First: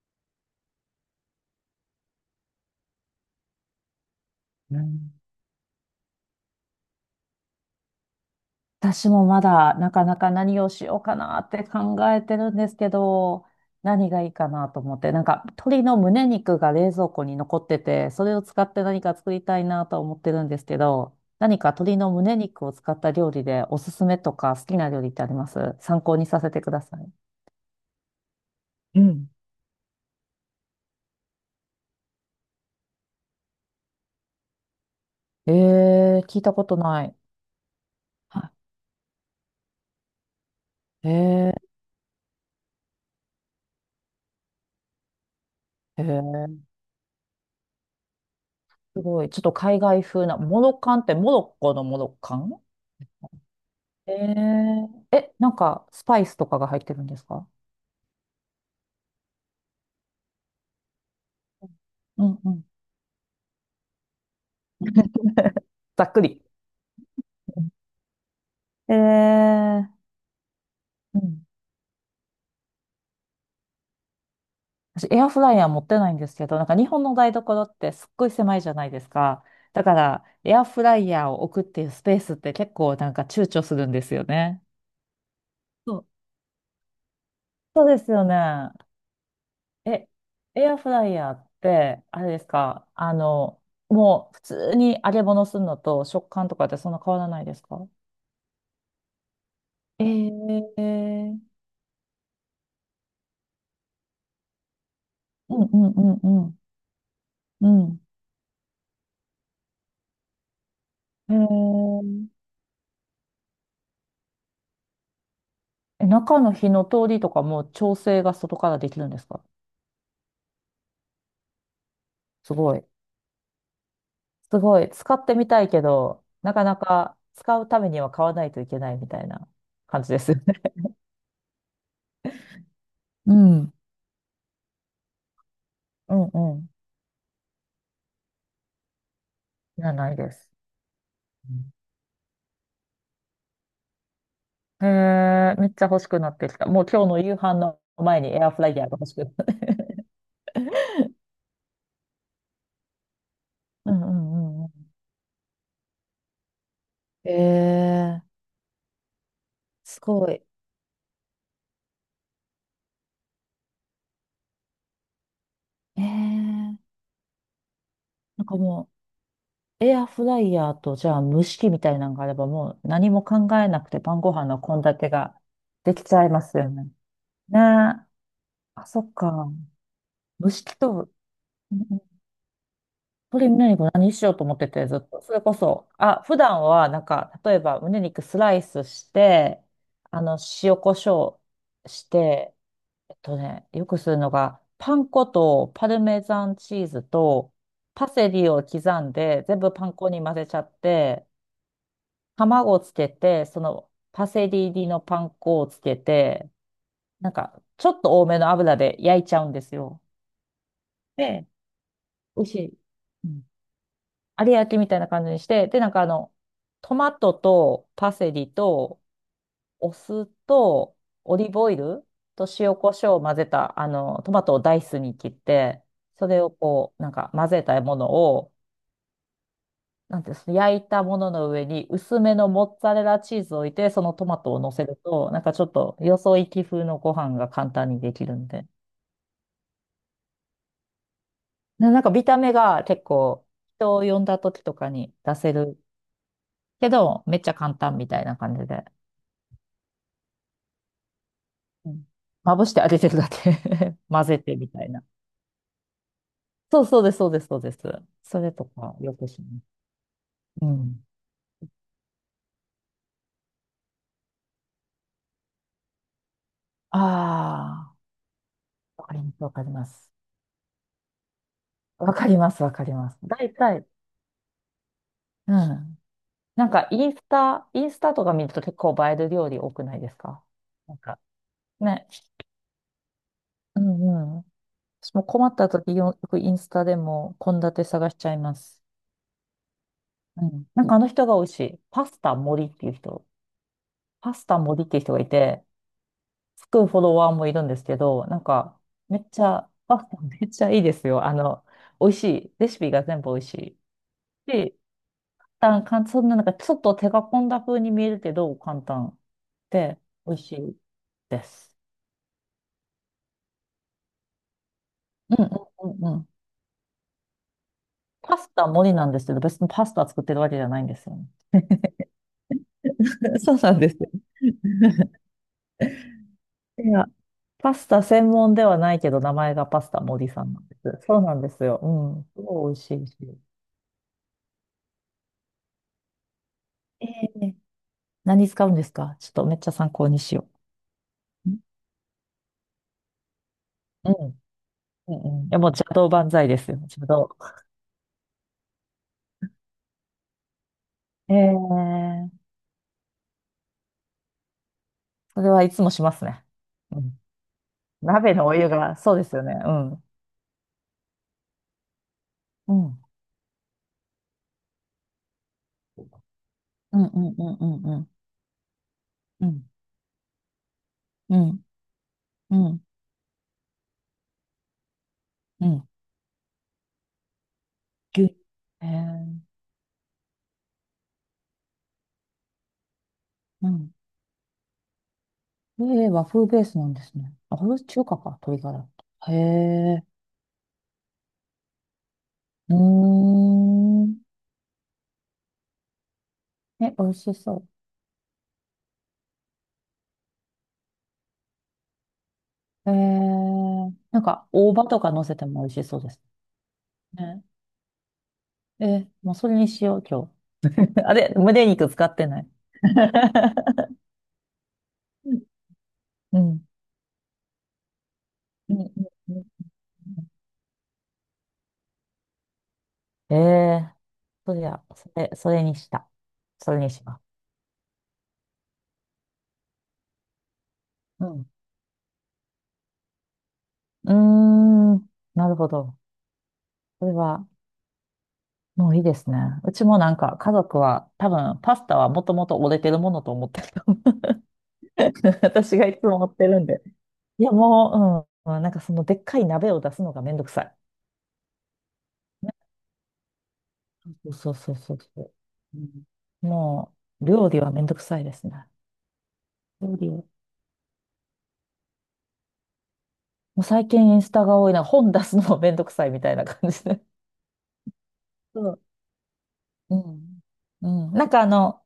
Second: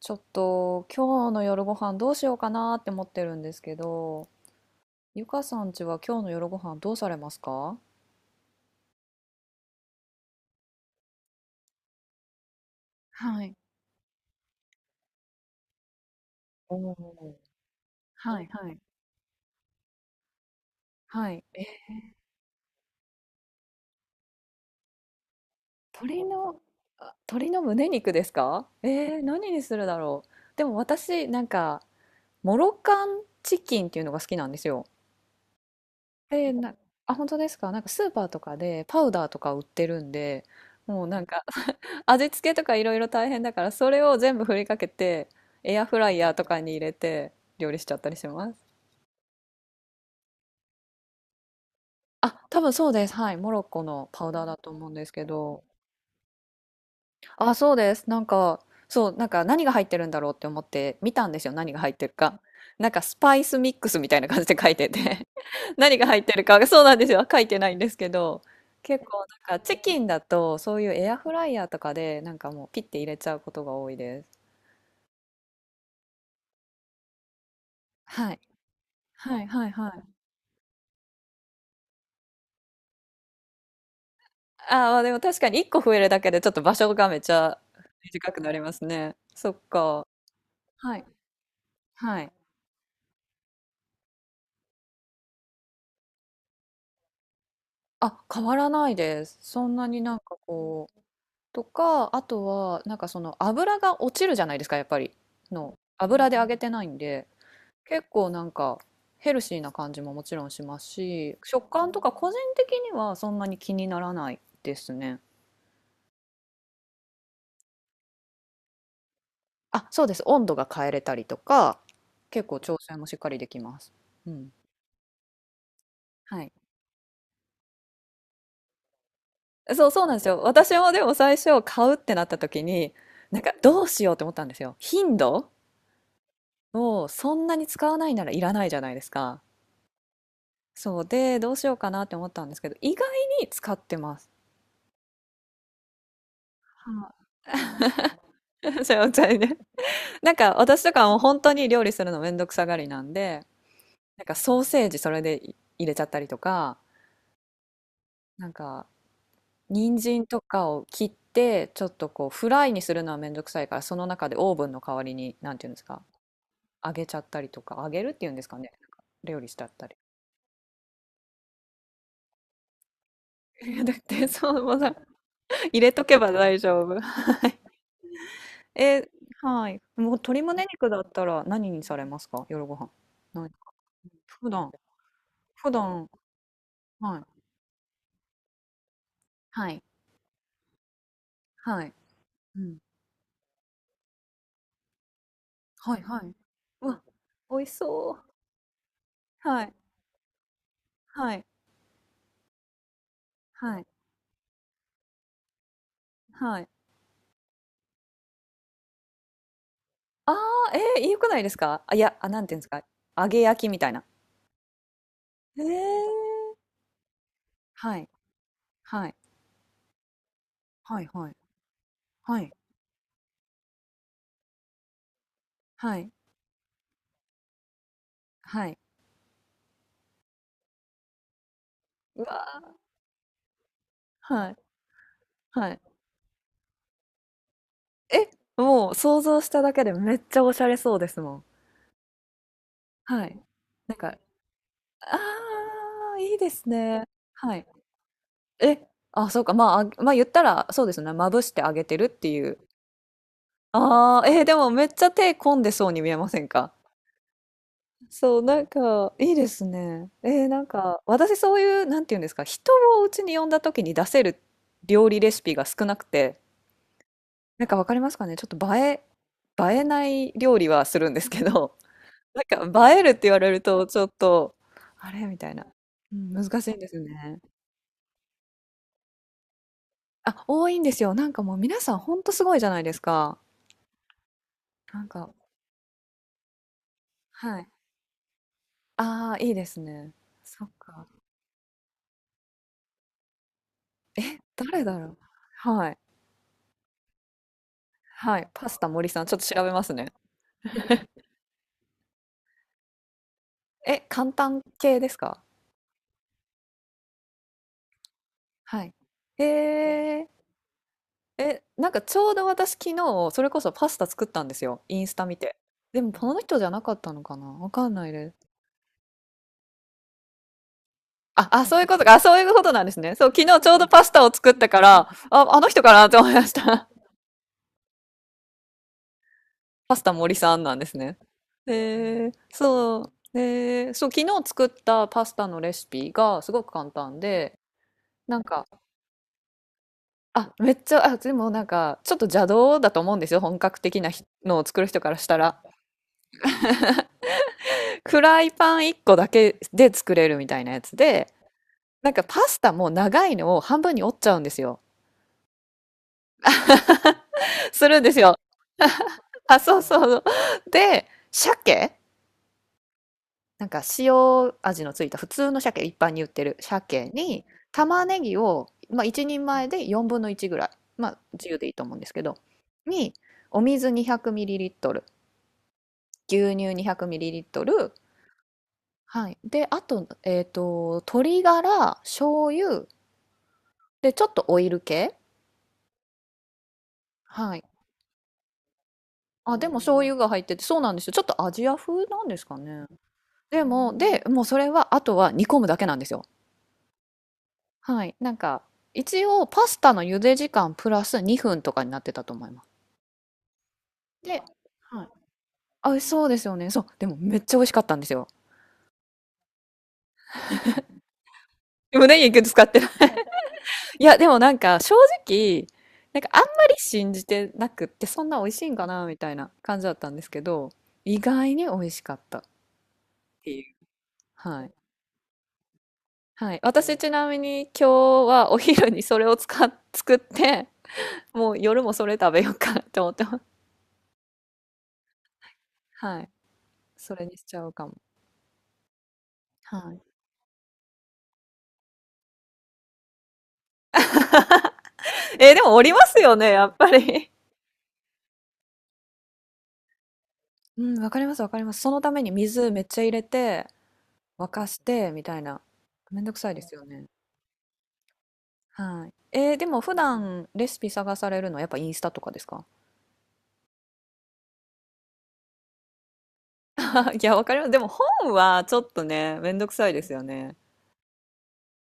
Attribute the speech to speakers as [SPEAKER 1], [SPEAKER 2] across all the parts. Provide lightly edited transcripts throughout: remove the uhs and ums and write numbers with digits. [SPEAKER 1] ちょっと今日の夜ご飯どうしようかなって思ってるんですけど、
[SPEAKER 2] うん、
[SPEAKER 1] ゆかさんちは今日の夜ご飯どうされますか？
[SPEAKER 2] 私もまだなかなか何をしようかなって考えてるんですけ
[SPEAKER 1] は
[SPEAKER 2] ど、
[SPEAKER 1] い、
[SPEAKER 2] 何がいいかなと思って、なんか鶏の胸肉が
[SPEAKER 1] お
[SPEAKER 2] 冷蔵
[SPEAKER 1] ー、
[SPEAKER 2] 庫に残ってて、それ
[SPEAKER 1] は
[SPEAKER 2] を
[SPEAKER 1] い、
[SPEAKER 2] 使
[SPEAKER 1] は
[SPEAKER 2] っ
[SPEAKER 1] い。
[SPEAKER 2] て何か作りたいなと思ってるんですけど、
[SPEAKER 1] はい。
[SPEAKER 2] 何
[SPEAKER 1] え、
[SPEAKER 2] か鶏の胸肉を使った料理でおすすめとか好きな料理ってあります？参考
[SPEAKER 1] 鶏
[SPEAKER 2] にさせ
[SPEAKER 1] の、
[SPEAKER 2] てくださ
[SPEAKER 1] あ、
[SPEAKER 2] い。
[SPEAKER 1] 鶏の胸肉ですか？
[SPEAKER 2] うん。
[SPEAKER 1] 何にするだろう。でも私、なんか、モロカンチキンっていうのが好きなんですよ。
[SPEAKER 2] えー、聞い
[SPEAKER 1] で、
[SPEAKER 2] たことな
[SPEAKER 1] あ、
[SPEAKER 2] い。
[SPEAKER 1] 本当ですか？なんかスーパーと
[SPEAKER 2] は
[SPEAKER 1] かでパウダーとか売ってるんで、もう
[SPEAKER 2] い。
[SPEAKER 1] なんか、味付けとかいろいろ大変だから、それを全部振りかけて、エアフ
[SPEAKER 2] ー、え
[SPEAKER 1] ライヤーと
[SPEAKER 2] ー、
[SPEAKER 1] かに入れて料理しちゃったりします。
[SPEAKER 2] すごい。ちょっと海外風な、モロカンってモロッコのモロカ
[SPEAKER 1] あ、多
[SPEAKER 2] ン？
[SPEAKER 1] 分そうです。はい。モロッコのパウダーだと思うんですけ
[SPEAKER 2] え、なん
[SPEAKER 1] ど。
[SPEAKER 2] か、スパイスとかが入ってるんですか？
[SPEAKER 1] あ、そうです。なんか、そう、なんか何が入ってるんだろうって思って見たんですよ。何が入ってる
[SPEAKER 2] うん
[SPEAKER 1] か。
[SPEAKER 2] うん。
[SPEAKER 1] なんかスパイスミックスみたいな感じで書いてて 何
[SPEAKER 2] ざ
[SPEAKER 1] が
[SPEAKER 2] っ
[SPEAKER 1] 入
[SPEAKER 2] く
[SPEAKER 1] って
[SPEAKER 2] り。
[SPEAKER 1] るかが、そうなんですよ。書いて
[SPEAKER 2] う
[SPEAKER 1] な
[SPEAKER 2] ん。
[SPEAKER 1] いんですけど。
[SPEAKER 2] え
[SPEAKER 1] 結構なんかチ
[SPEAKER 2] ー、
[SPEAKER 1] キンだとそういうエア
[SPEAKER 2] う
[SPEAKER 1] フ
[SPEAKER 2] ん。
[SPEAKER 1] ライヤーとかでなんかもうピッて入れちゃうことが多いです。
[SPEAKER 2] 私、エアフライヤー持ってないんですけど、なんか日本の台所ってすっごい
[SPEAKER 1] はい。
[SPEAKER 2] 狭いじゃないです
[SPEAKER 1] は
[SPEAKER 2] か。
[SPEAKER 1] いはい
[SPEAKER 2] だ
[SPEAKER 1] は
[SPEAKER 2] か
[SPEAKER 1] い。
[SPEAKER 2] ら、エアフライヤーを置くっていうスペースって結構なんか躊躇するんですよね。
[SPEAKER 1] ああ、でも確かに1個増
[SPEAKER 2] そ
[SPEAKER 1] え
[SPEAKER 2] う。
[SPEAKER 1] るだけでちょっと場所がめちゃ
[SPEAKER 2] そうですよ
[SPEAKER 1] 短
[SPEAKER 2] ね。
[SPEAKER 1] くなりますね。そっか。
[SPEAKER 2] え、エアフ
[SPEAKER 1] はい。
[SPEAKER 2] ライヤーって、
[SPEAKER 1] は
[SPEAKER 2] あれ
[SPEAKER 1] い。
[SPEAKER 2] ですか、もう普通に揚げ物するのと食感とかってそんな変わらないですか？
[SPEAKER 1] あ、変わらないです。そんなに
[SPEAKER 2] え
[SPEAKER 1] なんかこう。
[SPEAKER 2] ー
[SPEAKER 1] とか、あとは、なんかその油が落ちるじゃないですか、やっぱり。
[SPEAKER 2] うんう
[SPEAKER 1] の。
[SPEAKER 2] ん
[SPEAKER 1] 油で
[SPEAKER 2] う
[SPEAKER 1] 揚げ
[SPEAKER 2] ん
[SPEAKER 1] てないんで、
[SPEAKER 2] うんう
[SPEAKER 1] 結構なんかヘルシーな感じももちろんします
[SPEAKER 2] ん。
[SPEAKER 1] し、食感と
[SPEAKER 2] へ
[SPEAKER 1] か個人的にはそんなに気にならないですね。
[SPEAKER 2] え。え、中の火の通りとかも調整が外からできるんですか？
[SPEAKER 1] あ、そうです。温度が変えれたりとか、結
[SPEAKER 2] す
[SPEAKER 1] 構
[SPEAKER 2] ご
[SPEAKER 1] 調
[SPEAKER 2] い。
[SPEAKER 1] 整もしっかりできます。うん。
[SPEAKER 2] すごい。使ってみたいけど、
[SPEAKER 1] はい。
[SPEAKER 2] なかなか使うためには買わないといけないみたいな
[SPEAKER 1] そう、
[SPEAKER 2] 感
[SPEAKER 1] そう
[SPEAKER 2] じ
[SPEAKER 1] なん
[SPEAKER 2] で
[SPEAKER 1] です
[SPEAKER 2] すよ
[SPEAKER 1] よ。
[SPEAKER 2] ね。
[SPEAKER 1] 私もでも最初買うってなった時に、
[SPEAKER 2] う
[SPEAKER 1] なんか
[SPEAKER 2] ん。
[SPEAKER 1] どうしようって思ったんですよ。頻度
[SPEAKER 2] うんうん。
[SPEAKER 1] をそんなに使わないならいらないじゃないですか。
[SPEAKER 2] いや、ないです。
[SPEAKER 1] そうで、ど
[SPEAKER 2] う
[SPEAKER 1] うしよ
[SPEAKER 2] ん。
[SPEAKER 1] うかなって思ったんですけど、意外に使ってます。
[SPEAKER 2] へえ、めっちゃ欲しくなってきた。もう今日
[SPEAKER 1] は
[SPEAKER 2] の夕飯の前にエアフラ
[SPEAKER 1] い
[SPEAKER 2] イ
[SPEAKER 1] ま
[SPEAKER 2] ヤーが欲しくなっ
[SPEAKER 1] せ
[SPEAKER 2] た。
[SPEAKER 1] ね なんか私とかも本当に料理するのめんどくさがりなんで、
[SPEAKER 2] うんう
[SPEAKER 1] なんか
[SPEAKER 2] ん
[SPEAKER 1] ソー
[SPEAKER 2] うんうん。
[SPEAKER 1] セージそれで入れちゃったりとか、
[SPEAKER 2] えー
[SPEAKER 1] なんか人
[SPEAKER 2] す
[SPEAKER 1] 参
[SPEAKER 2] ご
[SPEAKER 1] と
[SPEAKER 2] い。
[SPEAKER 1] かを切って、ちょっとこうフライにするのはめんどくさいから、その中でオーブンの代わりに、なんていうんです
[SPEAKER 2] え
[SPEAKER 1] か、
[SPEAKER 2] え、
[SPEAKER 1] 揚げちゃったりとか、揚げるっていうんで
[SPEAKER 2] なん
[SPEAKER 1] す
[SPEAKER 2] か
[SPEAKER 1] かね。な
[SPEAKER 2] も
[SPEAKER 1] んか料理しちゃっ
[SPEAKER 2] う、
[SPEAKER 1] た
[SPEAKER 2] エ
[SPEAKER 1] り。
[SPEAKER 2] アフライヤーと、じゃあ蒸し器みたいなのがあれば、もう何も考え
[SPEAKER 1] い
[SPEAKER 2] な
[SPEAKER 1] や
[SPEAKER 2] く
[SPEAKER 1] だっ
[SPEAKER 2] て晩
[SPEAKER 1] て
[SPEAKER 2] ご飯
[SPEAKER 1] そ
[SPEAKER 2] の
[SPEAKER 1] うもう
[SPEAKER 2] 献
[SPEAKER 1] さ、
[SPEAKER 2] 立が
[SPEAKER 1] 入れ
[SPEAKER 2] でき
[SPEAKER 1] と
[SPEAKER 2] ち
[SPEAKER 1] け
[SPEAKER 2] ゃい
[SPEAKER 1] ば
[SPEAKER 2] ます
[SPEAKER 1] 大
[SPEAKER 2] よ
[SPEAKER 1] 丈
[SPEAKER 2] ね。
[SPEAKER 1] 夫。
[SPEAKER 2] ねえ。あ、そ
[SPEAKER 1] え、
[SPEAKER 2] っか。
[SPEAKER 1] はい。もう鶏
[SPEAKER 2] 蒸
[SPEAKER 1] 胸
[SPEAKER 2] し器
[SPEAKER 1] 肉だっ
[SPEAKER 2] と、
[SPEAKER 1] たら何
[SPEAKER 2] う
[SPEAKER 1] にさ
[SPEAKER 2] ん、
[SPEAKER 1] れますか？夜ご飯。何
[SPEAKER 2] 鶏胸肉何しようと
[SPEAKER 1] 普
[SPEAKER 2] 思って
[SPEAKER 1] 段、
[SPEAKER 2] て、ずっと。それこ
[SPEAKER 1] 普
[SPEAKER 2] そ、
[SPEAKER 1] 段、
[SPEAKER 2] あ、普段は、なん
[SPEAKER 1] は
[SPEAKER 2] か、
[SPEAKER 1] い。
[SPEAKER 2] 例えば胸肉スライスして、
[SPEAKER 1] はい。
[SPEAKER 2] あの、塩コショ
[SPEAKER 1] は
[SPEAKER 2] ウ
[SPEAKER 1] い。
[SPEAKER 2] して、
[SPEAKER 1] うん。
[SPEAKER 2] よくするのが、パン粉とパ
[SPEAKER 1] は
[SPEAKER 2] ル
[SPEAKER 1] いは
[SPEAKER 2] メ
[SPEAKER 1] い。
[SPEAKER 2] ザンチー
[SPEAKER 1] うわ、
[SPEAKER 2] ズと
[SPEAKER 1] 美味し
[SPEAKER 2] パ
[SPEAKER 1] そ
[SPEAKER 2] セ
[SPEAKER 1] う。
[SPEAKER 2] リを刻んで、全
[SPEAKER 1] は
[SPEAKER 2] 部
[SPEAKER 1] い。
[SPEAKER 2] パン粉に混ぜちゃって、
[SPEAKER 1] はい。
[SPEAKER 2] 卵をつけて、そ
[SPEAKER 1] はい。
[SPEAKER 2] のパセリ入りのパン粉をつけて、
[SPEAKER 1] はい。
[SPEAKER 2] なんか、ちょっと多めの油で焼いちゃうんですよ。
[SPEAKER 1] ああ、えー、よくない
[SPEAKER 2] で、
[SPEAKER 1] ですか？あ、いや、あ、な
[SPEAKER 2] 美
[SPEAKER 1] ん
[SPEAKER 2] 味
[SPEAKER 1] て
[SPEAKER 2] し
[SPEAKER 1] いうんです
[SPEAKER 2] い。
[SPEAKER 1] か？揚
[SPEAKER 2] う
[SPEAKER 1] げ
[SPEAKER 2] ん。
[SPEAKER 1] 焼きみたいな。
[SPEAKER 2] 有焼きみたいな感じにし
[SPEAKER 1] え
[SPEAKER 2] て、で、なんか
[SPEAKER 1] ー、
[SPEAKER 2] トマトと
[SPEAKER 1] はい、
[SPEAKER 2] パセリと
[SPEAKER 1] はい、
[SPEAKER 2] お酢と
[SPEAKER 1] はいはい、
[SPEAKER 2] オリーブオイル
[SPEAKER 1] は
[SPEAKER 2] と
[SPEAKER 1] い、
[SPEAKER 2] 塩コショウを混ぜた、トマトをダイスに切って、
[SPEAKER 1] はい、
[SPEAKER 2] それをこう、なんか混ぜたものを、
[SPEAKER 1] はい。
[SPEAKER 2] なんていうんですか、焼いたものの上に薄
[SPEAKER 1] う
[SPEAKER 2] めのモ
[SPEAKER 1] わ、
[SPEAKER 2] ッツァレラチーズを置いて、そのトマ
[SPEAKER 1] は
[SPEAKER 2] ト
[SPEAKER 1] い、
[SPEAKER 2] を乗せると、なんかちょ
[SPEAKER 1] は
[SPEAKER 2] っ
[SPEAKER 1] い。
[SPEAKER 2] とよそ行き風のご飯が簡単にでき
[SPEAKER 1] え、
[SPEAKER 2] るんで。
[SPEAKER 1] もう想像しただけでめっちゃおしゃれそうですもん。
[SPEAKER 2] なんか見た目が結
[SPEAKER 1] はい。
[SPEAKER 2] 構、
[SPEAKER 1] な
[SPEAKER 2] 人
[SPEAKER 1] ん
[SPEAKER 2] を
[SPEAKER 1] か、
[SPEAKER 2] 呼んだ時とかに
[SPEAKER 1] あ
[SPEAKER 2] 出せる
[SPEAKER 1] あ、いいです
[SPEAKER 2] け
[SPEAKER 1] ね。
[SPEAKER 2] ど、めっちゃ
[SPEAKER 1] はい。
[SPEAKER 2] 簡単みたいな感じで。
[SPEAKER 1] え、あ、そうか、まあ、あまあ言ったら、そうですね、まぶしてあげ
[SPEAKER 2] う
[SPEAKER 1] て
[SPEAKER 2] ん。
[SPEAKER 1] るってい
[SPEAKER 2] ま
[SPEAKER 1] う。
[SPEAKER 2] ぶしてあげてるだけ
[SPEAKER 1] あ
[SPEAKER 2] 混
[SPEAKER 1] あ、
[SPEAKER 2] ぜ
[SPEAKER 1] えーで
[SPEAKER 2] てみ
[SPEAKER 1] もめ
[SPEAKER 2] た
[SPEAKER 1] っ
[SPEAKER 2] い
[SPEAKER 1] ち
[SPEAKER 2] な。
[SPEAKER 1] ゃ手込んでそうに見えませんか？
[SPEAKER 2] そうそうです、そうです、そうです。
[SPEAKER 1] そ
[SPEAKER 2] そ
[SPEAKER 1] う、
[SPEAKER 2] れ
[SPEAKER 1] な
[SPEAKER 2] と
[SPEAKER 1] ん
[SPEAKER 2] か
[SPEAKER 1] か、
[SPEAKER 2] よく
[SPEAKER 1] いい
[SPEAKER 2] しま
[SPEAKER 1] で
[SPEAKER 2] す。
[SPEAKER 1] すね。えーな
[SPEAKER 2] う
[SPEAKER 1] んか、
[SPEAKER 2] ん。
[SPEAKER 1] 私そういう、なんていうんですか、人をうちに呼んだ時に出せる料理レシピが少なくて、なんかわか
[SPEAKER 2] あ
[SPEAKER 1] りますかね？ちょっと
[SPEAKER 2] あ、わかります、わか
[SPEAKER 1] 映
[SPEAKER 2] り
[SPEAKER 1] え
[SPEAKER 2] ま
[SPEAKER 1] な
[SPEAKER 2] す。
[SPEAKER 1] い料理はするんですけど、
[SPEAKER 2] わかり
[SPEAKER 1] な
[SPEAKER 2] ます、わ
[SPEAKER 1] ん
[SPEAKER 2] か
[SPEAKER 1] か
[SPEAKER 2] り
[SPEAKER 1] 映える
[SPEAKER 2] ま
[SPEAKER 1] っ
[SPEAKER 2] す。
[SPEAKER 1] て言われ
[SPEAKER 2] 大
[SPEAKER 1] る
[SPEAKER 2] 体、
[SPEAKER 1] と、ちょっと、あれ？みたい
[SPEAKER 2] う
[SPEAKER 1] な。
[SPEAKER 2] ん。
[SPEAKER 1] うん、難
[SPEAKER 2] なん
[SPEAKER 1] しいんで
[SPEAKER 2] か、
[SPEAKER 1] すよ
[SPEAKER 2] インス
[SPEAKER 1] ね。
[SPEAKER 2] タ、インスタとか見ると結構映える料理多くないですか？
[SPEAKER 1] あ、多いんで
[SPEAKER 2] なん
[SPEAKER 1] すよ。
[SPEAKER 2] か、
[SPEAKER 1] なんかもう皆さん
[SPEAKER 2] ね。
[SPEAKER 1] ほんとすごいじゃないですか。
[SPEAKER 2] うんうん。
[SPEAKER 1] なん
[SPEAKER 2] 私も
[SPEAKER 1] か、
[SPEAKER 2] 困った時、よくインスタでも献
[SPEAKER 1] はい。
[SPEAKER 2] 立探しちゃいます。
[SPEAKER 1] ああ、いいですね。
[SPEAKER 2] う
[SPEAKER 1] そ
[SPEAKER 2] ん。
[SPEAKER 1] っ
[SPEAKER 2] なんかあ
[SPEAKER 1] か。
[SPEAKER 2] の人が美味しい。パスタ森っていう人。
[SPEAKER 1] え、
[SPEAKER 2] パスタ
[SPEAKER 1] 誰
[SPEAKER 2] 森って
[SPEAKER 1] だ
[SPEAKER 2] いう
[SPEAKER 1] ろ
[SPEAKER 2] 人
[SPEAKER 1] う。
[SPEAKER 2] がいて、
[SPEAKER 1] はい。
[SPEAKER 2] つくフォロワーもいるんですけど、な
[SPEAKER 1] は
[SPEAKER 2] ん
[SPEAKER 1] い。パス
[SPEAKER 2] か、
[SPEAKER 1] タ森
[SPEAKER 2] め
[SPEAKER 1] さん、
[SPEAKER 2] っ
[SPEAKER 1] ちょっ
[SPEAKER 2] ち
[SPEAKER 1] と調
[SPEAKER 2] ゃ、
[SPEAKER 1] べます
[SPEAKER 2] パス
[SPEAKER 1] ね。
[SPEAKER 2] タめっちゃいいですよ。美味しい。レシピが全部美味しい。
[SPEAKER 1] え、簡単
[SPEAKER 2] で、
[SPEAKER 1] 系ですか？
[SPEAKER 2] 簡単、そんななんかちょっと手が込んだ風に見えるけど、簡
[SPEAKER 1] はい。
[SPEAKER 2] 単
[SPEAKER 1] へ
[SPEAKER 2] で、
[SPEAKER 1] え。
[SPEAKER 2] 美味しいで
[SPEAKER 1] え、
[SPEAKER 2] す。
[SPEAKER 1] なんかちょうど私昨日、それこそパスタ作ったんですよ、インスタ見
[SPEAKER 2] うん
[SPEAKER 1] て。
[SPEAKER 2] うん
[SPEAKER 1] で
[SPEAKER 2] う
[SPEAKER 1] も
[SPEAKER 2] んうん。
[SPEAKER 1] この人じゃなかったのかな、わかんないで
[SPEAKER 2] パ
[SPEAKER 1] す。
[SPEAKER 2] スタもりなんですけど、別にパスタ作ってるわけじゃないんですよね。
[SPEAKER 1] あ、あ、そういうことか。あ、そういうことなんですね。そう、昨
[SPEAKER 2] そう
[SPEAKER 1] 日ち
[SPEAKER 2] な
[SPEAKER 1] ょう
[SPEAKER 2] ん
[SPEAKER 1] ど
[SPEAKER 2] です。
[SPEAKER 1] パスタを作ったから、あ、あの人かなとて思いまし
[SPEAKER 2] い
[SPEAKER 1] た。
[SPEAKER 2] や、パスタ専門ではないけど、名前がパ ス
[SPEAKER 1] パ
[SPEAKER 2] タ
[SPEAKER 1] スタ
[SPEAKER 2] 森
[SPEAKER 1] 森
[SPEAKER 2] さん
[SPEAKER 1] さ
[SPEAKER 2] な
[SPEAKER 1] ん
[SPEAKER 2] ん
[SPEAKER 1] な
[SPEAKER 2] で
[SPEAKER 1] んです
[SPEAKER 2] す。
[SPEAKER 1] ね。
[SPEAKER 2] そうなんですよ。うん。
[SPEAKER 1] へえ、
[SPEAKER 2] すごい美味し
[SPEAKER 1] そ
[SPEAKER 2] い
[SPEAKER 1] う。
[SPEAKER 2] し。
[SPEAKER 1] で、そう、昨日作ったパスタのレシピがすごく簡
[SPEAKER 2] え
[SPEAKER 1] 単
[SPEAKER 2] え、
[SPEAKER 1] で、なん
[SPEAKER 2] 何使
[SPEAKER 1] か、
[SPEAKER 2] うんですか？ちょっとめっちゃ参考にしよ
[SPEAKER 1] あ、めっちゃ、あ、でも
[SPEAKER 2] う。ん。
[SPEAKER 1] なんか、ちょっと邪道だと思うんですよ。本格的な
[SPEAKER 2] う
[SPEAKER 1] ひ
[SPEAKER 2] ん。
[SPEAKER 1] のを作る人か
[SPEAKER 2] う
[SPEAKER 1] らした
[SPEAKER 2] んうん。いや、
[SPEAKER 1] ら。
[SPEAKER 2] もう邪道万歳ですよ。邪道。
[SPEAKER 1] フライパン1個だけで作れるみたいなやつで、なん
[SPEAKER 2] ええ。
[SPEAKER 1] かパスタも長いのを半分に折っちゃうんですよ。
[SPEAKER 2] それはいつもしますね。うん。
[SPEAKER 1] するんです
[SPEAKER 2] 鍋
[SPEAKER 1] よ。
[SPEAKER 2] のお湯が、そうですよね。
[SPEAKER 1] あ、
[SPEAKER 2] う
[SPEAKER 1] そう
[SPEAKER 2] ん。
[SPEAKER 1] そう。で、鮭、
[SPEAKER 2] うん。
[SPEAKER 1] なんか塩味のついた普通の鮭、一般に売ってる
[SPEAKER 2] うん
[SPEAKER 1] 鮭
[SPEAKER 2] うん
[SPEAKER 1] に
[SPEAKER 2] うんうんう
[SPEAKER 1] 玉
[SPEAKER 2] ん。
[SPEAKER 1] ねぎを、まあ、1人
[SPEAKER 2] うん。
[SPEAKER 1] 前で4分の1ぐらい、まあ、
[SPEAKER 2] う
[SPEAKER 1] 自由
[SPEAKER 2] ん。
[SPEAKER 1] でいいと思うんですけど、
[SPEAKER 2] うん。
[SPEAKER 1] にお水 200ml、
[SPEAKER 2] うん。
[SPEAKER 1] 牛乳 200ml、
[SPEAKER 2] 牛乳、へ
[SPEAKER 1] はい。
[SPEAKER 2] え、
[SPEAKER 1] で、あと、えっと、鶏ガラ、醤油、
[SPEAKER 2] うん。
[SPEAKER 1] で、ちょっとオイル系。
[SPEAKER 2] ええ、和風ベースなんですね。
[SPEAKER 1] は
[SPEAKER 2] あ、
[SPEAKER 1] い。
[SPEAKER 2] これは中華か、鶏ガラ。へ
[SPEAKER 1] あ、でも醤
[SPEAKER 2] え、
[SPEAKER 1] 油が入ってて、そうなんですよ。ちょっとアジア風なんですか
[SPEAKER 2] う
[SPEAKER 1] ね。
[SPEAKER 2] ー
[SPEAKER 1] でも、
[SPEAKER 2] ん。
[SPEAKER 1] で、もうそれは、あとは煮込むだけなんですよ。
[SPEAKER 2] え、美味しそ
[SPEAKER 1] はい。なんか、一応パスタの茹で時間プラス2分とかになってたと思います。
[SPEAKER 2] う。ええ、なん
[SPEAKER 1] で、
[SPEAKER 2] か、大葉とか乗せても美味しそ
[SPEAKER 1] あ、
[SPEAKER 2] うです
[SPEAKER 1] そうですよね。そう。でもめっ
[SPEAKER 2] ね。
[SPEAKER 1] ちゃ美味しかったんですよ。
[SPEAKER 2] ええ、もうそれにしよう、今日。あれ、胸肉
[SPEAKER 1] で
[SPEAKER 2] 使
[SPEAKER 1] も
[SPEAKER 2] っ
[SPEAKER 1] ね、
[SPEAKER 2] てな
[SPEAKER 1] 肉
[SPEAKER 2] い。
[SPEAKER 1] 使ってる。いや、でもなんか正
[SPEAKER 2] うん。
[SPEAKER 1] 直、なんかあ
[SPEAKER 2] う
[SPEAKER 1] ん
[SPEAKER 2] ん
[SPEAKER 1] まり信じてなくって、そんな美味しい
[SPEAKER 2] う
[SPEAKER 1] ん
[SPEAKER 2] ん
[SPEAKER 1] か
[SPEAKER 2] う
[SPEAKER 1] なみた
[SPEAKER 2] ん
[SPEAKER 1] い
[SPEAKER 2] うん。
[SPEAKER 1] な感じだったんですけど、意外に美味しかったっ
[SPEAKER 2] え
[SPEAKER 1] ていう。
[SPEAKER 2] え、そ
[SPEAKER 1] は
[SPEAKER 2] り
[SPEAKER 1] い。
[SPEAKER 2] ゃ、それにした。
[SPEAKER 1] はい。
[SPEAKER 2] それに
[SPEAKER 1] 私
[SPEAKER 2] し
[SPEAKER 1] ち
[SPEAKER 2] ま
[SPEAKER 1] な
[SPEAKER 2] す。
[SPEAKER 1] みに今日はお昼にそれを作って、
[SPEAKER 2] うん。
[SPEAKER 1] もう夜もそれ食べようかなって思ってます。
[SPEAKER 2] うーん、なるほど。
[SPEAKER 1] はい。
[SPEAKER 2] これ
[SPEAKER 1] それにし
[SPEAKER 2] は、
[SPEAKER 1] ちゃうかも。
[SPEAKER 2] もういいですね。うち
[SPEAKER 1] は
[SPEAKER 2] も
[SPEAKER 1] い。
[SPEAKER 2] なんか家族は多分パスタはもともと折れてるものと思ってると思う
[SPEAKER 1] えーでも
[SPEAKER 2] 私
[SPEAKER 1] お
[SPEAKER 2] が
[SPEAKER 1] り
[SPEAKER 2] い
[SPEAKER 1] ま
[SPEAKER 2] つ
[SPEAKER 1] す
[SPEAKER 2] も持っ
[SPEAKER 1] よ
[SPEAKER 2] て
[SPEAKER 1] ね、
[SPEAKER 2] るん
[SPEAKER 1] やっ
[SPEAKER 2] で。
[SPEAKER 1] ぱり。
[SPEAKER 2] いやもう、うん、なんかそのでっかい鍋を出すのがめんどくさ い。
[SPEAKER 1] うん、わかります、わかります。そのために
[SPEAKER 2] ね。
[SPEAKER 1] 水めっちゃ入れて、沸
[SPEAKER 2] そう
[SPEAKER 1] か
[SPEAKER 2] そう
[SPEAKER 1] し
[SPEAKER 2] そう
[SPEAKER 1] て、
[SPEAKER 2] そ
[SPEAKER 1] み
[SPEAKER 2] う。
[SPEAKER 1] たいな。
[SPEAKER 2] うん。
[SPEAKER 1] めんどくさいですよ
[SPEAKER 2] も
[SPEAKER 1] ね。
[SPEAKER 2] う料理はめんどくさいですね。
[SPEAKER 1] はい。えーでも普
[SPEAKER 2] 料理
[SPEAKER 1] 段レシピ探されるのはやっぱインスタとかですか？
[SPEAKER 2] もう最近インスタが多いな。本出すのもめんどくさいみたいな感じで。
[SPEAKER 1] あ いや、わかります。でも本
[SPEAKER 2] そ
[SPEAKER 1] はちょ
[SPEAKER 2] う。
[SPEAKER 1] っとね、めんどくさい
[SPEAKER 2] う
[SPEAKER 1] ですよ
[SPEAKER 2] ん。
[SPEAKER 1] ね。
[SPEAKER 2] うん。なんか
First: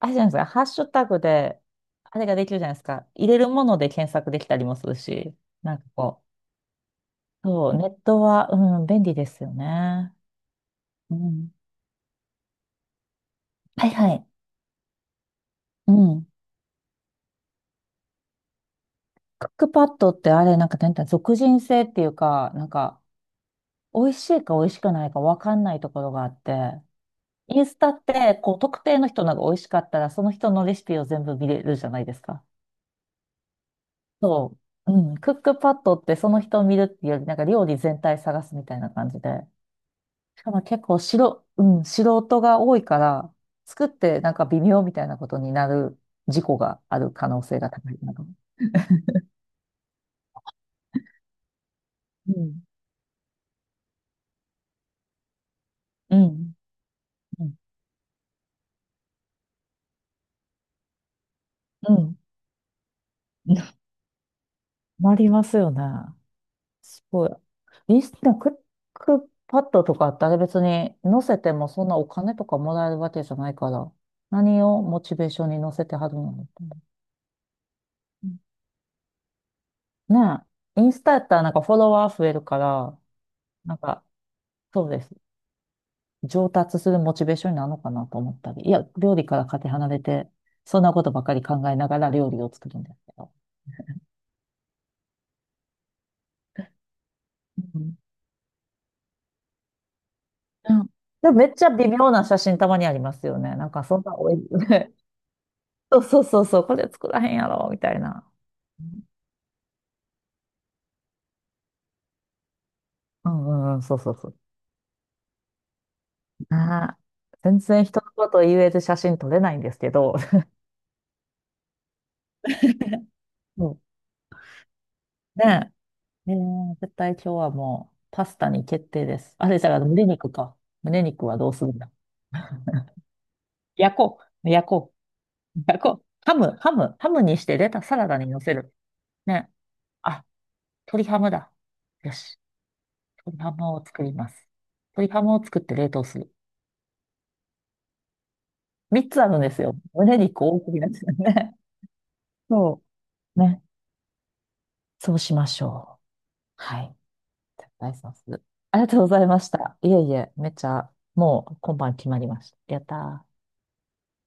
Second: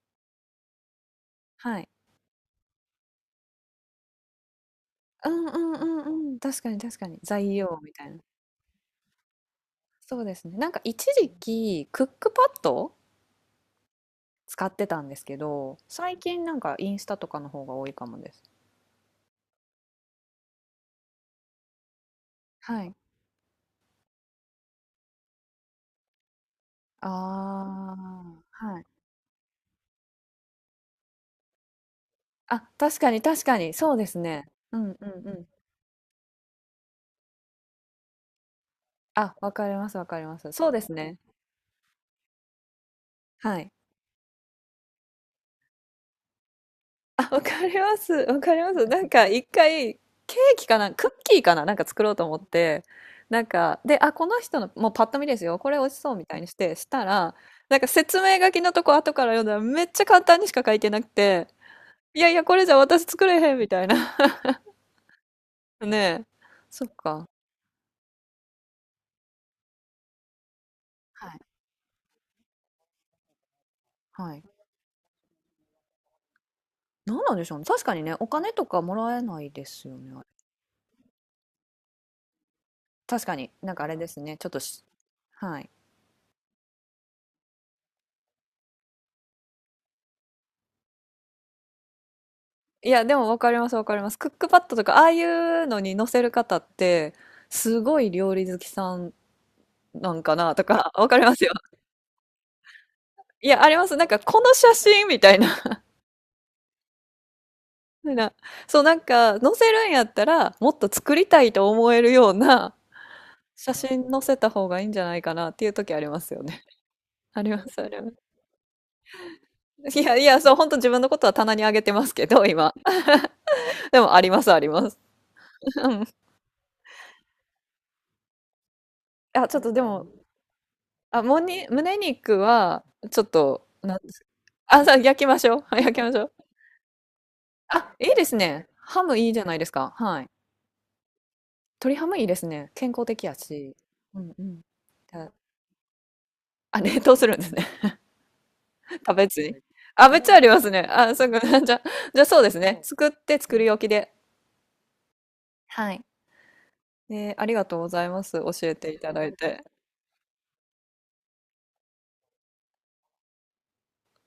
[SPEAKER 2] あれじゃないですか、ハッシュタグで、
[SPEAKER 1] はい。
[SPEAKER 2] あれができるじゃないですか。入れるもので検索できたりもする
[SPEAKER 1] う
[SPEAKER 2] し、
[SPEAKER 1] んうん
[SPEAKER 2] なんか
[SPEAKER 1] う
[SPEAKER 2] こ
[SPEAKER 1] んうん。確かに確かに。
[SPEAKER 2] う、
[SPEAKER 1] 材
[SPEAKER 2] そう、
[SPEAKER 1] 料
[SPEAKER 2] ネ
[SPEAKER 1] み
[SPEAKER 2] ッ
[SPEAKER 1] たいな。
[SPEAKER 2] トは、うん、便利ですよね。
[SPEAKER 1] そうですね。なんか一
[SPEAKER 2] う
[SPEAKER 1] 時
[SPEAKER 2] ん。
[SPEAKER 1] 期、クックパッド
[SPEAKER 2] はいはい。
[SPEAKER 1] 使ってたんですけど、
[SPEAKER 2] う
[SPEAKER 1] 最
[SPEAKER 2] ん。
[SPEAKER 1] 近なんかインスタとかの方が多いかもです。
[SPEAKER 2] クックパッドってあれ、なんか、なんていうの、属人性っていうか、なん
[SPEAKER 1] はい。
[SPEAKER 2] か、美味しいか美味しくないか分かんないところがあって、
[SPEAKER 1] あ
[SPEAKER 2] インスタって、こう、
[SPEAKER 1] あ、は
[SPEAKER 2] 特
[SPEAKER 1] い。
[SPEAKER 2] 定の人のが美味しかったら、その人のレシピを全部見れるじゃないですか。
[SPEAKER 1] あ、確かに確かに、そうですね。
[SPEAKER 2] そ
[SPEAKER 1] うんう
[SPEAKER 2] う。
[SPEAKER 1] ん
[SPEAKER 2] うん。
[SPEAKER 1] う
[SPEAKER 2] クッ
[SPEAKER 1] ん。
[SPEAKER 2] クパッドって、その人を見るっていうより、なんか料理全体探すみたいな感じで。
[SPEAKER 1] あ、わかりますわかりま
[SPEAKER 2] しか
[SPEAKER 1] す。
[SPEAKER 2] も
[SPEAKER 1] そうで
[SPEAKER 2] 結
[SPEAKER 1] す
[SPEAKER 2] 構し
[SPEAKER 1] ね。
[SPEAKER 2] ろ、うん、素人が多いから、
[SPEAKER 1] はい。
[SPEAKER 2] 作ってなんか微妙みたいなことになる、事故がある
[SPEAKER 1] あ、
[SPEAKER 2] 可
[SPEAKER 1] わ
[SPEAKER 2] 能性
[SPEAKER 1] か
[SPEAKER 2] が
[SPEAKER 1] り
[SPEAKER 2] 高
[SPEAKER 1] ま
[SPEAKER 2] い
[SPEAKER 1] す。
[SPEAKER 2] なと。
[SPEAKER 1] わかります。なんか一回、ケーキかな、クッキーかな、なんか作ろうと
[SPEAKER 2] う
[SPEAKER 1] 思っ
[SPEAKER 2] ん。
[SPEAKER 1] て、なんか、で、あ、この人の、もうパッと見ですよ、これ美味しそう
[SPEAKER 2] う
[SPEAKER 1] みたいに
[SPEAKER 2] ん。
[SPEAKER 1] して、したら、
[SPEAKER 2] うん。
[SPEAKER 1] なんか説明書きのとこ後から読んだらめっちゃ簡単にしか書いてなくて、
[SPEAKER 2] うん。
[SPEAKER 1] いやいや、これじゃ私作れへんみたい な。
[SPEAKER 2] なりますよね。
[SPEAKER 1] ねえ。そっ
[SPEAKER 2] す
[SPEAKER 1] か。
[SPEAKER 2] ごい。リスナークックパッドとかってあれ別に載
[SPEAKER 1] は
[SPEAKER 2] せ
[SPEAKER 1] い。
[SPEAKER 2] てもそんなお金とかもらえるわけじゃないから、
[SPEAKER 1] はい。
[SPEAKER 2] 何をモチベーションに載せてはるのって？
[SPEAKER 1] 何なんでしょうね。確かにね、お金
[SPEAKER 2] ね
[SPEAKER 1] とかもらえないですよね、
[SPEAKER 2] え。インスタやったらなんかフォロワー増えるから、
[SPEAKER 1] 確かにな
[SPEAKER 2] な
[SPEAKER 1] ん
[SPEAKER 2] ん
[SPEAKER 1] かあれ
[SPEAKER 2] か、
[SPEAKER 1] ですね。ちょっとし、
[SPEAKER 2] そうです。
[SPEAKER 1] はい。
[SPEAKER 2] 上達するモチベーションになるのかなと思ったり、いや、料理からかけ離れて、そんなことばかり考えながら料理を作るん
[SPEAKER 1] い
[SPEAKER 2] です
[SPEAKER 1] や、
[SPEAKER 2] け
[SPEAKER 1] でも
[SPEAKER 2] ど。
[SPEAKER 1] わかります、わかります。クックパッドとか、ああいうのに載せる方って、
[SPEAKER 2] う
[SPEAKER 1] す
[SPEAKER 2] ん。
[SPEAKER 1] ごい料理好きさんなんかなと
[SPEAKER 2] うん。
[SPEAKER 1] か、わかり
[SPEAKER 2] で
[SPEAKER 1] ま
[SPEAKER 2] も
[SPEAKER 1] す
[SPEAKER 2] め
[SPEAKER 1] よ。
[SPEAKER 2] っちゃ微妙な写真たまにありますよ
[SPEAKER 1] い
[SPEAKER 2] ね。
[SPEAKER 1] や、
[SPEAKER 2] な
[SPEAKER 1] あ
[SPEAKER 2] ん
[SPEAKER 1] り
[SPEAKER 2] か
[SPEAKER 1] ます。
[SPEAKER 2] そん
[SPEAKER 1] なん
[SPEAKER 2] な
[SPEAKER 1] か、
[SPEAKER 2] おい、
[SPEAKER 1] この写真みたいな。
[SPEAKER 2] そうそうそうそう、これ作らへんやろ、みたい な。
[SPEAKER 1] なそう、なんか、載せるんやったら、もっと作りたいと思えるような
[SPEAKER 2] うんう
[SPEAKER 1] 写
[SPEAKER 2] んうん、そう
[SPEAKER 1] 真
[SPEAKER 2] そう
[SPEAKER 1] 載
[SPEAKER 2] そ
[SPEAKER 1] せ
[SPEAKER 2] う。
[SPEAKER 1] た方がいいんじゃないかなっていう時ありますよね。
[SPEAKER 2] あー、
[SPEAKER 1] あり
[SPEAKER 2] 全
[SPEAKER 1] ます、
[SPEAKER 2] 然
[SPEAKER 1] あ
[SPEAKER 2] 人
[SPEAKER 1] り
[SPEAKER 2] の
[SPEAKER 1] ます。
[SPEAKER 2] こと言える写真撮れないんですけ
[SPEAKER 1] いや、
[SPEAKER 2] ど。
[SPEAKER 1] いや、そう、本当自分のことは棚にあげてますけど、今。
[SPEAKER 2] うん。
[SPEAKER 1] でも、あります、あります。
[SPEAKER 2] ね
[SPEAKER 1] うん。
[SPEAKER 2] え。絶対今日はもうパスタに決定です。
[SPEAKER 1] あ、
[SPEAKER 2] あ
[SPEAKER 1] ち
[SPEAKER 2] れ、
[SPEAKER 1] ょっ
[SPEAKER 2] だ
[SPEAKER 1] と
[SPEAKER 2] か
[SPEAKER 1] で
[SPEAKER 2] ら胸
[SPEAKER 1] も、
[SPEAKER 2] 肉か。胸
[SPEAKER 1] あ、
[SPEAKER 2] 肉は
[SPEAKER 1] も
[SPEAKER 2] どうす
[SPEAKER 1] に、
[SPEAKER 2] るんだ。
[SPEAKER 1] 胸肉は、ちょっと、な
[SPEAKER 2] 焼
[SPEAKER 1] んで
[SPEAKER 2] こ
[SPEAKER 1] す。
[SPEAKER 2] う。焼
[SPEAKER 1] あ、
[SPEAKER 2] こ
[SPEAKER 1] 焼きましょう。
[SPEAKER 2] う。あ
[SPEAKER 1] はい、焼
[SPEAKER 2] こ
[SPEAKER 1] き
[SPEAKER 2] う、
[SPEAKER 1] ましょ
[SPEAKER 2] ハ
[SPEAKER 1] う。
[SPEAKER 2] ム、ハム、ハムにして、
[SPEAKER 1] あ、
[SPEAKER 2] サラ
[SPEAKER 1] いい
[SPEAKER 2] ダ
[SPEAKER 1] で
[SPEAKER 2] に
[SPEAKER 1] す
[SPEAKER 2] 乗せ
[SPEAKER 1] ね。
[SPEAKER 2] る。
[SPEAKER 1] ハムいいじゃ
[SPEAKER 2] ね。
[SPEAKER 1] ないですか。は
[SPEAKER 2] あ、
[SPEAKER 1] い。
[SPEAKER 2] 鶏ハムだ。
[SPEAKER 1] 鶏ハ
[SPEAKER 2] よ
[SPEAKER 1] ムいいで
[SPEAKER 2] し。
[SPEAKER 1] すね。健康的や
[SPEAKER 2] 鶏ハ
[SPEAKER 1] し。
[SPEAKER 2] ムを作り
[SPEAKER 1] う
[SPEAKER 2] ま
[SPEAKER 1] んう
[SPEAKER 2] す。
[SPEAKER 1] ん。
[SPEAKER 2] 鶏ハ
[SPEAKER 1] あ、
[SPEAKER 2] ムを作って冷凍する。
[SPEAKER 1] あ冷凍するんですね。
[SPEAKER 2] 三
[SPEAKER 1] 食
[SPEAKER 2] つ
[SPEAKER 1] べ
[SPEAKER 2] あるん
[SPEAKER 1] ず
[SPEAKER 2] で
[SPEAKER 1] に。
[SPEAKER 2] すよ。
[SPEAKER 1] あ、
[SPEAKER 2] 胸
[SPEAKER 1] めっちゃあ
[SPEAKER 2] 肉
[SPEAKER 1] りま
[SPEAKER 2] 多
[SPEAKER 1] す
[SPEAKER 2] く
[SPEAKER 1] ね。
[SPEAKER 2] なっち
[SPEAKER 1] あ、
[SPEAKER 2] う
[SPEAKER 1] そうか。
[SPEAKER 2] ね。
[SPEAKER 1] じゃあ、じゃあそう ですね。
[SPEAKER 2] そ
[SPEAKER 1] 作って
[SPEAKER 2] う。
[SPEAKER 1] 作
[SPEAKER 2] ね。
[SPEAKER 1] り置きで。
[SPEAKER 2] そうしまし
[SPEAKER 1] は
[SPEAKER 2] ょ
[SPEAKER 1] い。
[SPEAKER 2] う。はい。
[SPEAKER 1] えーありが
[SPEAKER 2] 絶
[SPEAKER 1] とうご
[SPEAKER 2] 対
[SPEAKER 1] ざい
[SPEAKER 2] そう
[SPEAKER 1] ま
[SPEAKER 2] す
[SPEAKER 1] す。
[SPEAKER 2] る。
[SPEAKER 1] 教え
[SPEAKER 2] ありが
[SPEAKER 1] てい
[SPEAKER 2] とうご
[SPEAKER 1] た
[SPEAKER 2] ざ
[SPEAKER 1] だ
[SPEAKER 2] い
[SPEAKER 1] い
[SPEAKER 2] まし
[SPEAKER 1] て。
[SPEAKER 2] た。いえいえ、めっちゃ、もう今晩決まりました。やったー。